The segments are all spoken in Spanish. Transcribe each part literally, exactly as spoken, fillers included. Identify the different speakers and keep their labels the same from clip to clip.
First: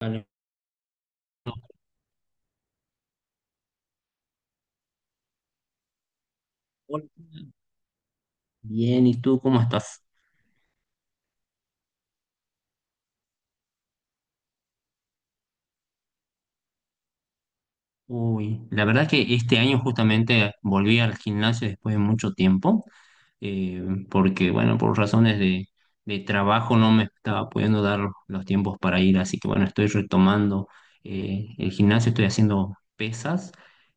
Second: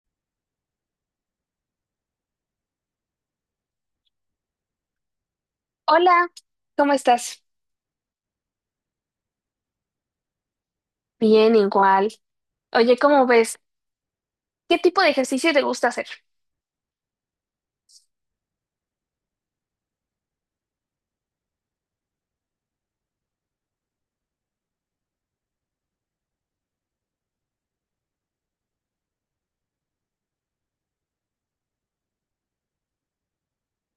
Speaker 1: Vale.
Speaker 2: Hola, ¿cómo
Speaker 1: Hola,
Speaker 2: estás?
Speaker 1: bien, ¿y tú cómo estás?
Speaker 2: Bien, igual. Oye, ¿cómo ves? ¿Qué tipo de ejercicio te gusta hacer?
Speaker 1: Uy, la verdad que este año justamente volví al gimnasio después de mucho tiempo, eh, porque bueno, por razones de, de trabajo no me estaba pudiendo dar los tiempos para ir, así que bueno, estoy retomando eh, el gimnasio, estoy haciendo pesas,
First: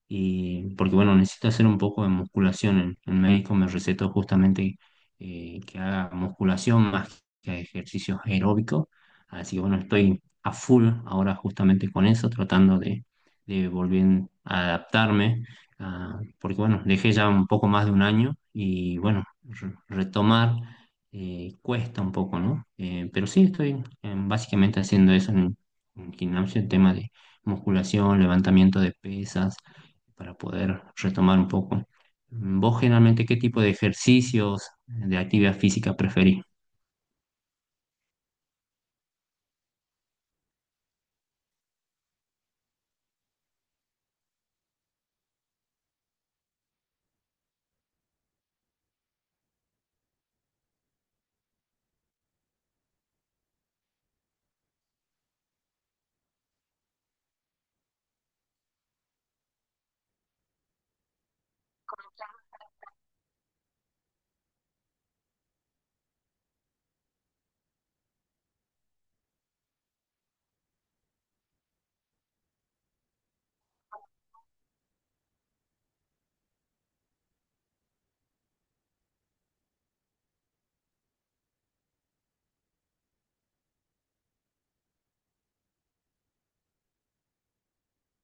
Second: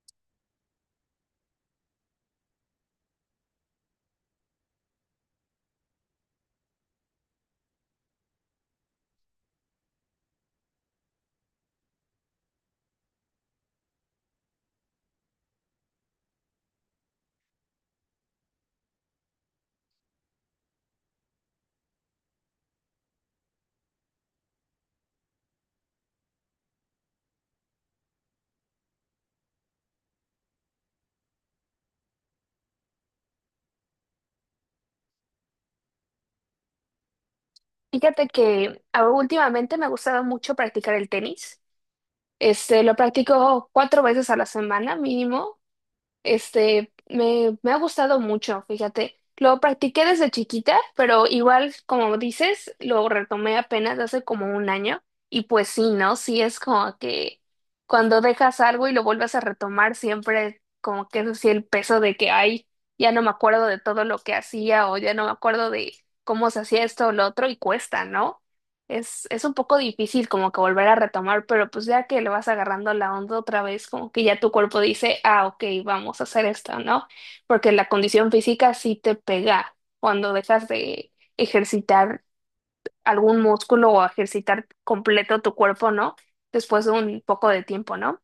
Speaker 1: y, porque bueno, necesito hacer un poco de musculación. El, el médico me recetó justamente eh, que haga musculación más que ejercicios aeróbicos, así que bueno, estoy a full ahora justamente con eso, tratando de de volví a adaptarme, a- porque bueno, dejé ya un poco más de un año y bueno, re- retomar eh, cuesta un poco, ¿no? Eh, pero sí estoy eh, básicamente haciendo eso en, en gimnasio, el tema de musculación, levantamiento de pesas, para poder retomar un poco. Mm, ¿Vos generalmente qué tipo de ejercicios, de actividad física preferís?
Speaker 2: Fíjate que ah, últimamente me ha gustado mucho practicar el tenis. Este, lo practico cuatro veces a la semana mínimo. Este, me, me ha gustado mucho, fíjate. Lo practiqué desde chiquita, pero igual, como dices, lo retomé apenas hace como un año. Y pues sí, ¿no? Sí es como que cuando dejas algo y lo vuelves a retomar, siempre como que es así el peso de que, ay, ya no me acuerdo de todo lo que hacía o ya no me acuerdo de cómo se hacía esto o lo otro y cuesta, ¿no? Es, es un poco difícil como que volver a retomar, pero pues ya que le vas agarrando la onda otra vez, como que ya tu cuerpo dice, ah, ok, vamos a hacer esto, ¿no? Porque la condición física sí te pega cuando dejas de ejercitar algún músculo o ejercitar completo tu cuerpo, ¿no? Después de un poco de tiempo, ¿no?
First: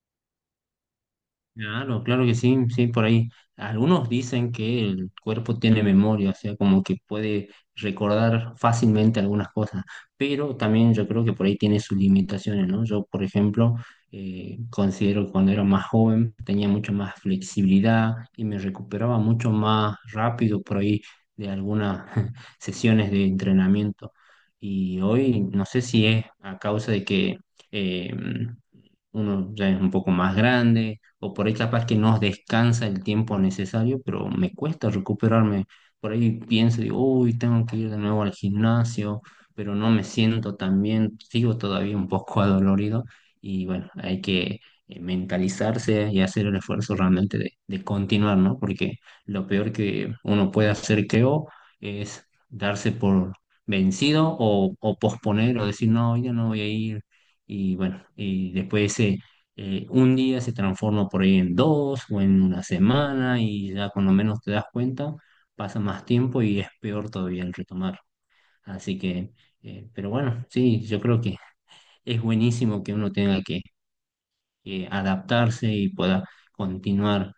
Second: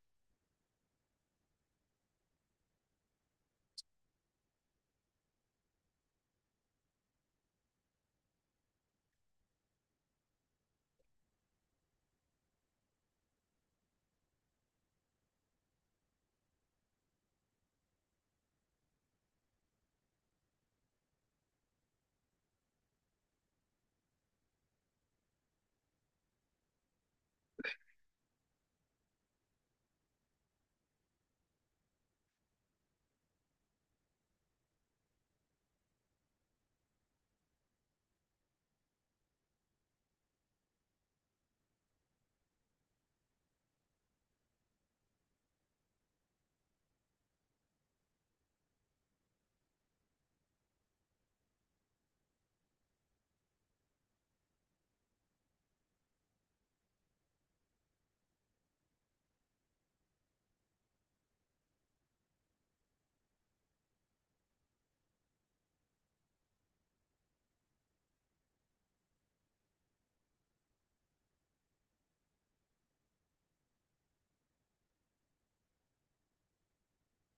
Speaker 1: Claro, claro que sí, sí, por ahí. Algunos dicen que el cuerpo tiene memoria, o sea, como que puede recordar fácilmente algunas cosas, pero también yo creo que por ahí tiene sus limitaciones, ¿no? Yo, por ejemplo, eh, considero que cuando era más joven tenía mucho más flexibilidad y me recuperaba mucho más rápido por ahí de algunas sesiones de entrenamiento. Y hoy no sé si es a causa de que eh, uno ya es un poco más grande o por ahí capaz que no descansa el tiempo necesario, pero me cuesta recuperarme. Por ahí pienso, digo, uy, tengo que ir de nuevo al gimnasio, pero no me siento tan bien, sigo todavía un poco adolorido y bueno, hay que eh, mentalizarse y hacer el esfuerzo realmente de, de continuar, ¿no? Porque lo peor que uno puede hacer, creo, es darse por vencido o, o posponer o decir, no, ya no voy a ir. Y bueno, y después ese eh, un día se transforma por ahí en dos o en una semana y ya cuando menos te das cuenta pasa más tiempo y es peor todavía el retomar. Así que, eh, pero bueno, sí, yo creo que es buenísimo que uno tenga que eh, adaptarse y pueda continuar.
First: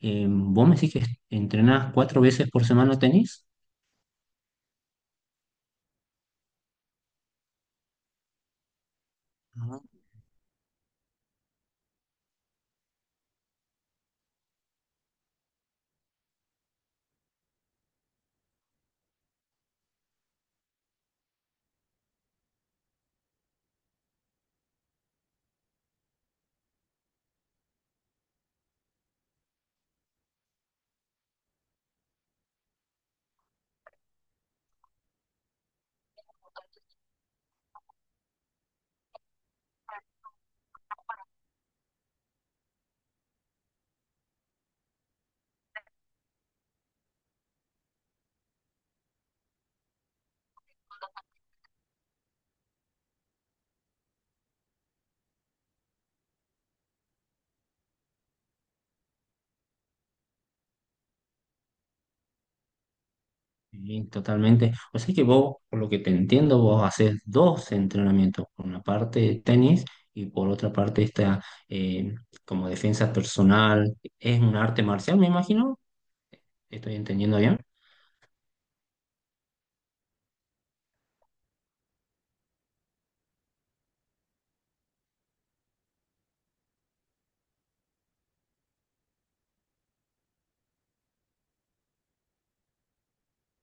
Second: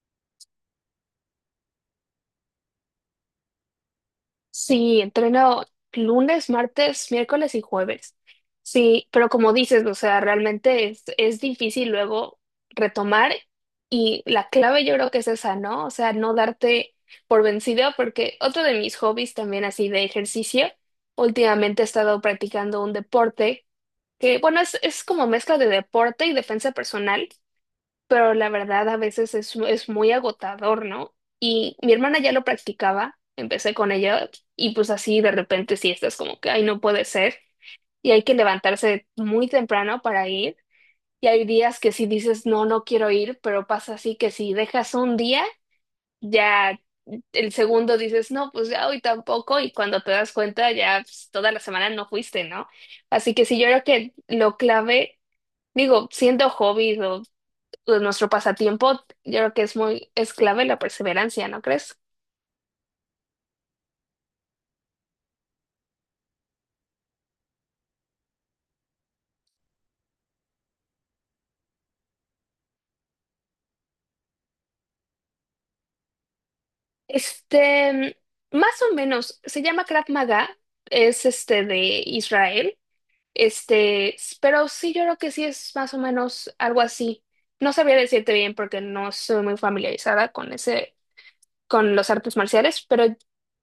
Speaker 1: Eh, ¿vos me decís que entrenás cuatro veces por semana tenis?
Speaker 2: Sí, entreno lunes, martes, miércoles y jueves. Sí, pero como dices, o sea, realmente es, es difícil luego retomar, y la clave yo creo que es esa, ¿no? O sea, no darte por vencido, porque otro de mis hobbies también así de ejercicio, últimamente he estado practicando un deporte que, bueno, es, es como mezcla de deporte y defensa personal, pero la verdad a veces es, es muy agotador, ¿no? Y mi hermana ya lo practicaba, empecé con ella, y pues así de repente sí estás como que, ay, no puede ser. Y hay que levantarse muy temprano para ir. Y hay días que sí dices, no, no quiero ir, pero pasa así que si dejas un día, ya el segundo dices, no, pues ya hoy tampoco. Y cuando te das cuenta, ya pues, toda la semana no fuiste, ¿no? Así que sí, yo creo que lo clave, digo, siendo hobby de nuestro pasatiempo, yo creo que es muy, es clave la perseverancia, ¿no crees?
Speaker 1: Sí, totalmente. O sea que vos, por lo que te entiendo, vos haces dos entrenamientos, por una parte tenis y por otra parte esta eh, como defensa personal. Es un arte marcial, me imagino. ¿Estoy entendiendo bien?
Speaker 2: Este, más o menos, se llama Krav Maga, es este de Israel, este, s- pero sí, yo creo que sí es más o menos algo así. No sabía decirte bien porque no soy muy familiarizada con ese, con los artes marciales, pero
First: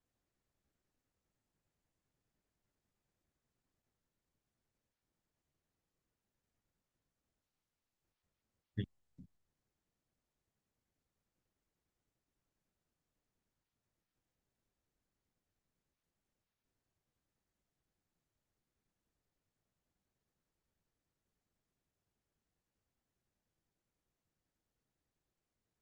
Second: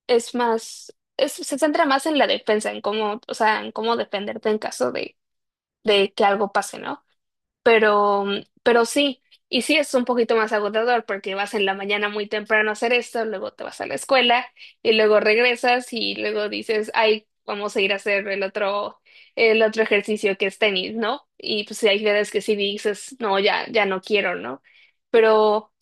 Speaker 2: es más, es- se centra más en la defensa, en cómo, o sea, en cómo defenderte en caso de, de que algo pase, ¿no? Pero, mm, pero sí, y sí es un poquito más agotador porque vas en la mañana muy temprano a hacer esto, luego te vas a la escuela y luego regresas y luego dices, ay, vamos a ir a hacer el otro, el otro ejercicio que es tenis, ¿no? Y pues hay veces que sí dices, no, ya, ya no quiero, ¿no? Pero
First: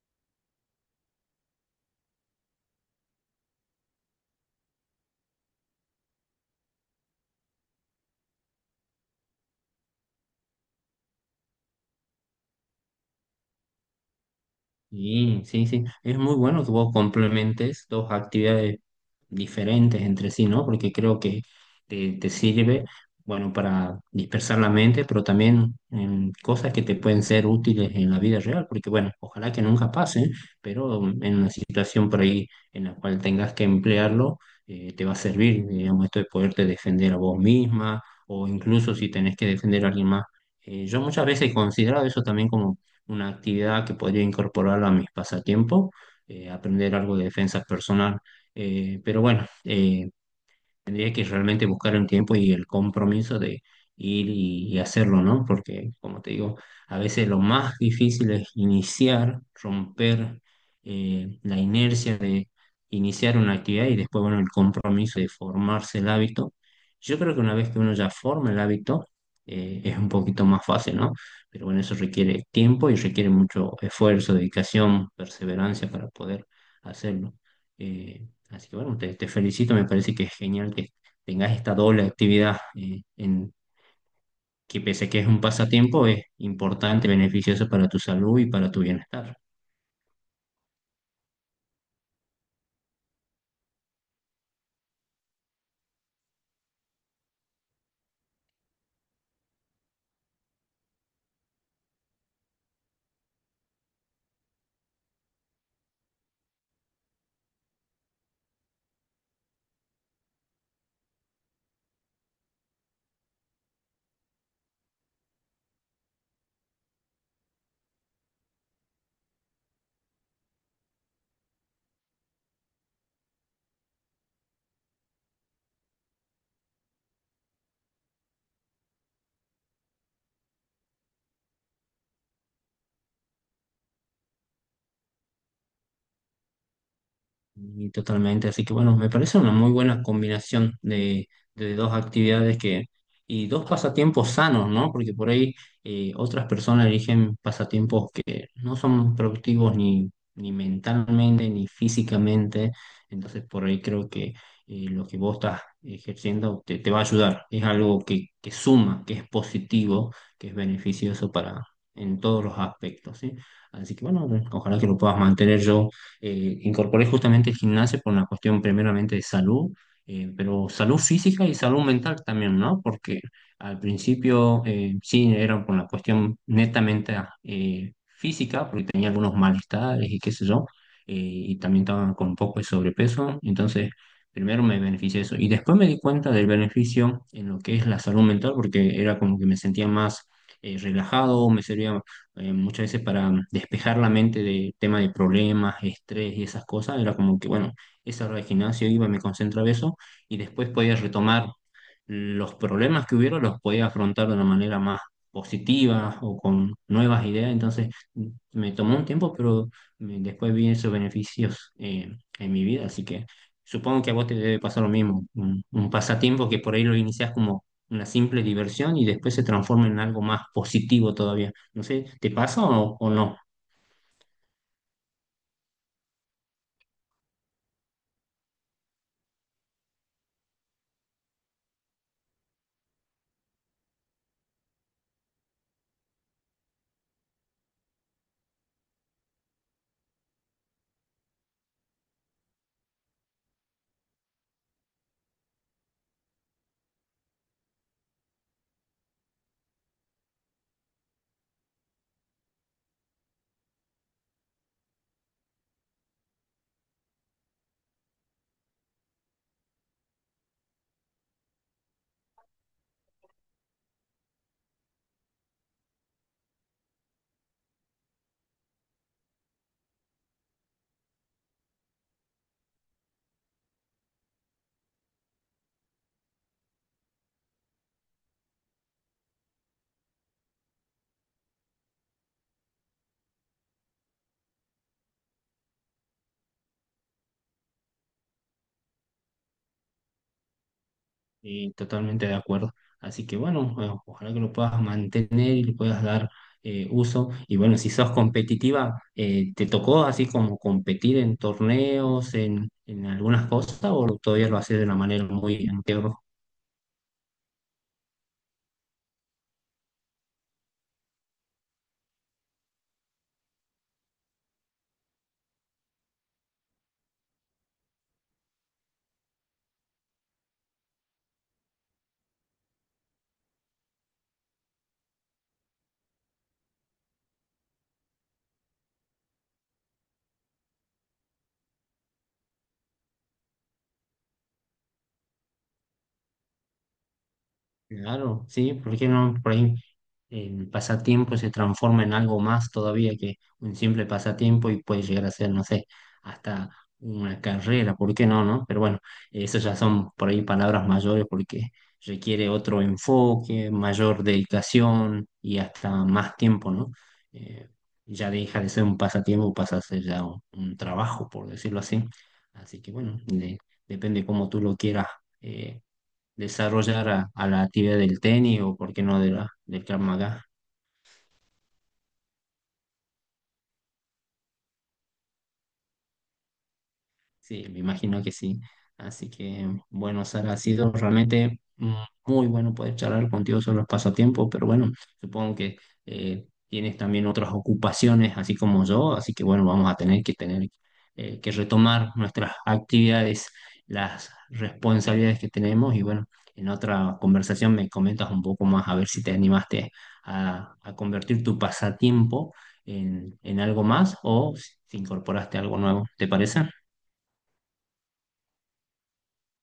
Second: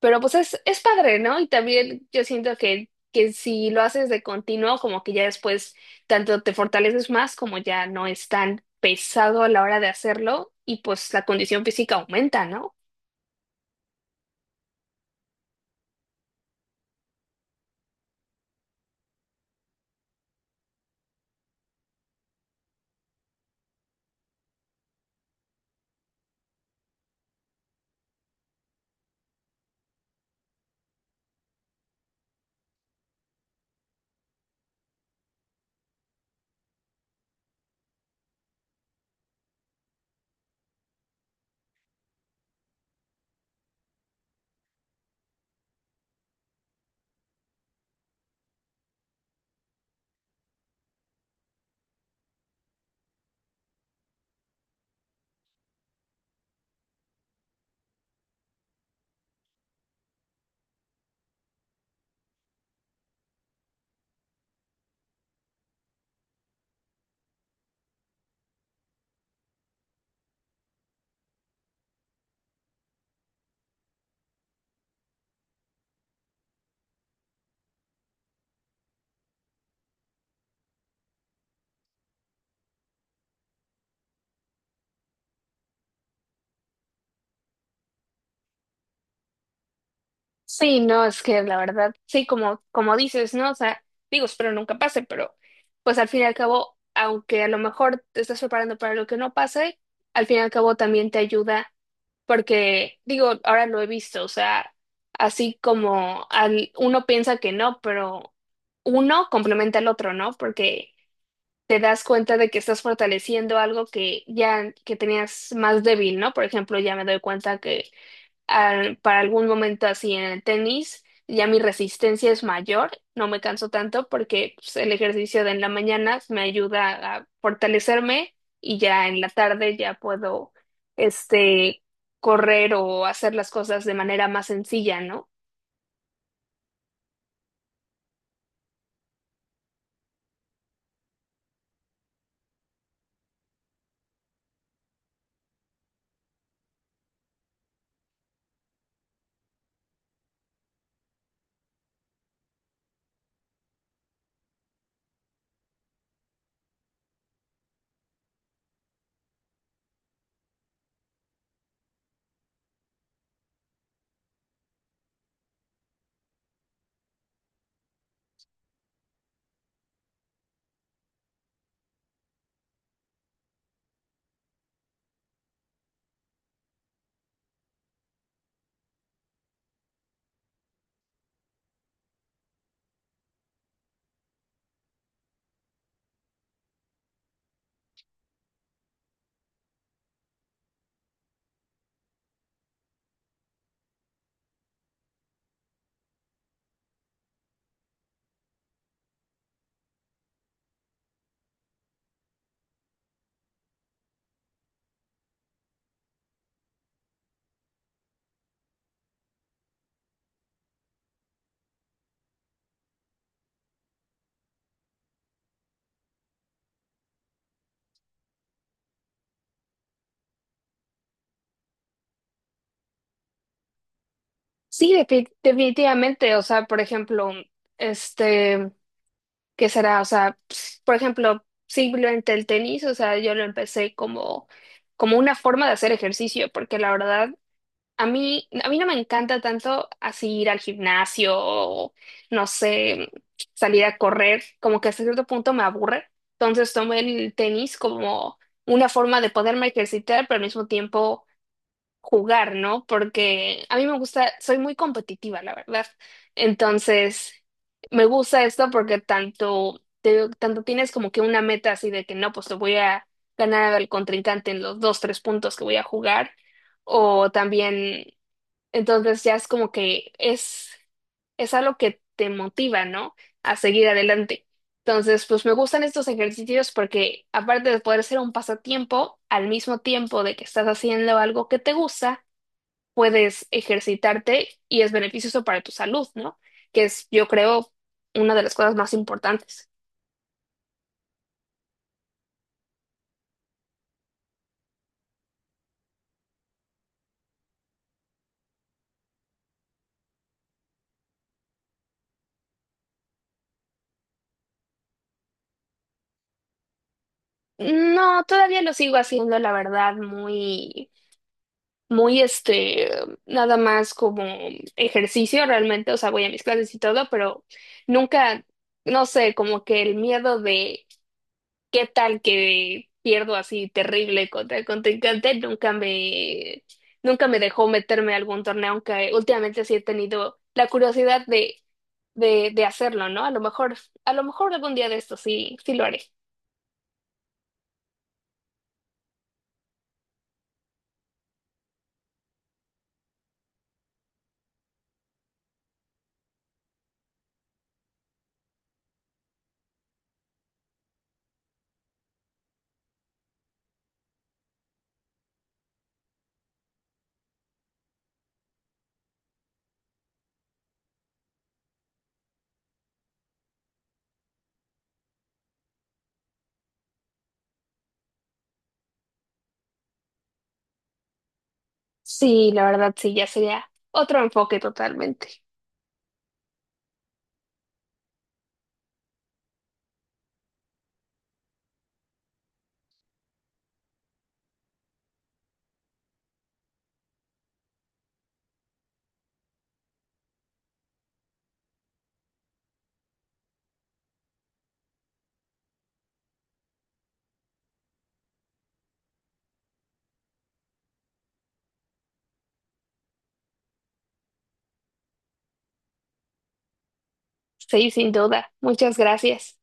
Speaker 2: pero pues es, es padre, ¿no? Y también yo siento que, que si lo haces de continuo, como que ya después tanto te fortaleces más, como ya no es tan pesado a la hora de hacerlo, y pues la condición física aumenta, ¿no?
Speaker 1: Sí, sí, sí. Es muy bueno que vos complementes dos actividades diferentes entre sí, ¿no? Porque creo que te, te sirve, bueno, para dispersar la mente, pero también en cosas que te pueden ser útiles en la vida real, porque bueno, ojalá que nunca pasen, pero en una situación por ahí en la cual tengas que emplearlo, eh, te va a servir, digamos, esto de poderte defender a vos misma o incluso si tenés que defender a alguien más. Eh, yo muchas veces he considerado eso también como una actividad que podría incorporar a mis pasatiempos, eh, aprender algo de defensa personal. Eh, pero bueno, eh, tendría que realmente buscar un tiempo y el compromiso de ir y, y hacerlo, ¿no? Porque, como te digo, a veces lo más difícil es iniciar, romper eh, la inercia de iniciar una actividad y después, bueno, el compromiso de formarse el hábito. Yo creo que una vez que uno ya forma el hábito, eh, es un poquito más fácil, ¿no? Pero bueno, eso requiere tiempo y requiere mucho esfuerzo, dedicación, perseverancia para poder hacerlo. Eh, Así que bueno, te, te felicito, me parece que es genial que tengas esta doble actividad, eh, en, que pese que es un pasatiempo, es importante, beneficioso para tu salud y para tu bienestar.
Speaker 2: Sí, no, es que la verdad, sí, como, como dices, ¿no? O sea, digo, espero nunca pase, pero pues al fin y al cabo, aunque a lo mejor te estás preparando para lo que no pase, al fin y al cabo también te ayuda, porque digo, ahora lo he visto, o sea, así como al, uno piensa que no, pero uno complementa al otro, ¿no? Porque te das cuenta de que estás fortaleciendo algo que ya que tenías más débil, ¿no? Por ejemplo, ya me doy cuenta que al- para algún momento así en el tenis, ya mi resistencia es mayor, no me canso tanto porque pues, el ejercicio de en la mañana me ayuda a fortalecerme, y ya en la tarde ya puedo este correr o hacer las cosas de manera más sencilla, ¿no?
Speaker 1: Y totalmente, así que bueno, me parece una muy buena combinación de, de dos actividades que, y dos pasatiempos sanos, ¿no? Porque por ahí eh, otras personas eligen pasatiempos que no son productivos ni, ni mentalmente ni físicamente, entonces por ahí creo que eh, lo que vos estás ejerciendo te, te va a ayudar, es algo que, que suma, que es positivo, que es beneficioso para en todos los aspectos, ¿sí? Así que bueno, ojalá que lo puedas mantener yo eh, incorporé justamente el gimnasio por una cuestión primeramente de salud, eh, pero salud física y salud mental también, ¿no? Porque al principio eh, sí era por la cuestión netamente eh, física, porque tenía algunos malestares y qué sé yo, eh, y también estaba con un poco de sobrepeso, entonces primero me beneficié de eso y después me di cuenta del beneficio en lo que es la salud mental, porque era como que me sentía más eh, relajado, me servía eh, muchas veces para mm, despejar la mente de temas de problemas, estrés y esas cosas, era como que, bueno, esa hora de gimnasio iba, me concentraba eso y después podía retomar los problemas que hubiera, los podía afrontar de una manera más positiva o con nuevas ideas. Entonces, m- me tomó un tiempo, pero me- después vi esos beneficios eh, en mi vida, así que supongo que a vos te debe pasar lo mismo, un, un pasatiempo que por ahí lo iniciás como una simple diversión y después se transforma en algo más positivo todavía. No sé, ¿te pasa o, o no?
Speaker 2: Sí, defi- definitivamente, o sea, por ejemplo, este, ¿qué será? O sea, ps- por ejemplo, simplemente el tenis, o sea, yo lo empecé como como una forma de hacer ejercicio, porque la verdad a mí, a mí no me encanta tanto así ir al gimnasio o, no sé, salir a correr, como que hasta cierto punto me aburre. Entonces tomé el tenis como una forma de poderme ejercitar, pero al mismo tiempo jugar, ¿no? Porque a mí me gusta, soy muy competitiva, la verdad. Entonces, me gusta esto porque tanto, te- tanto tienes como que una meta así de que no, pues te voy a ganar al contrincante en los dos, tres puntos que voy a jugar. O también entonces ya es como que es, es algo que te motiva, ¿no? A seguir adelante. Entonces, pues me gustan estos ejercicios porque aparte de poder ser un pasatiempo, al mismo tiempo de que estás haciendo algo que te gusta, puedes ejercitarte y es beneficioso para tu salud, ¿no? Que es, yo creo, una de las cosas más importantes.
Speaker 1: Y totalmente de acuerdo. Así que bueno, o- ojalá que lo puedas mantener y le puedas dar eh, uso. Y bueno, si sos competitiva, eh, ¿te tocó así como competir en torneos, en, en algunas cosas, o todavía lo haces de una manera muy amateur?
Speaker 2: No, todavía lo sigo haciendo, la verdad, muy muy este, nada más como ejercicio realmente, o sea, voy a mis clases y todo, pero nunca, no sé, como que el miedo de qué tal que pierdo así terrible contra el contrincante, nunca me, nunca me dejó meterme a algún torneo, aunque últimamente sí he tenido la curiosidad de, de, de hacerlo, ¿no? A lo mejor, a lo mejor algún día de esto sí, sí lo haré.
Speaker 1: Claro, sí, ¿por qué no? Por ahí el pasatiempo se transforma en algo más todavía que un simple pasatiempo y puede llegar a ser, no sé, hasta una carrera, ¿por qué no, no? Pero bueno, eso ya son por ahí palabras mayores porque requiere otro enfoque, mayor dedicación y hasta más tiempo, ¿no? Eh, ya deja de ser un pasatiempo, pasa a ser ya un, un trabajo, por decirlo así. Así que bueno, de- depende cómo tú lo quieras eh, desarrollar a, a la actividad del tenis o, por qué no, de la, del Krav Maga.
Speaker 2: Sí, la verdad sí, ya sería otro enfoque totalmente.
Speaker 1: Sí, me imagino que sí. Así que, bueno, Sara, ha sido realmente mm, muy bueno poder charlar contigo sobre los pasatiempos, pero bueno, supongo que eh, tienes también otras ocupaciones, así como yo, así que bueno, vamos a tener que tener eh, que retomar nuestras actividades, las responsabilidades que tenemos y bueno, en otra conversación me comentas un poco más a ver si te animaste a, a convertir tu pasatiempo en, en algo más o si incorporaste algo nuevo, ¿te parece?
Speaker 2: Sí, sin duda. Muchas gracias.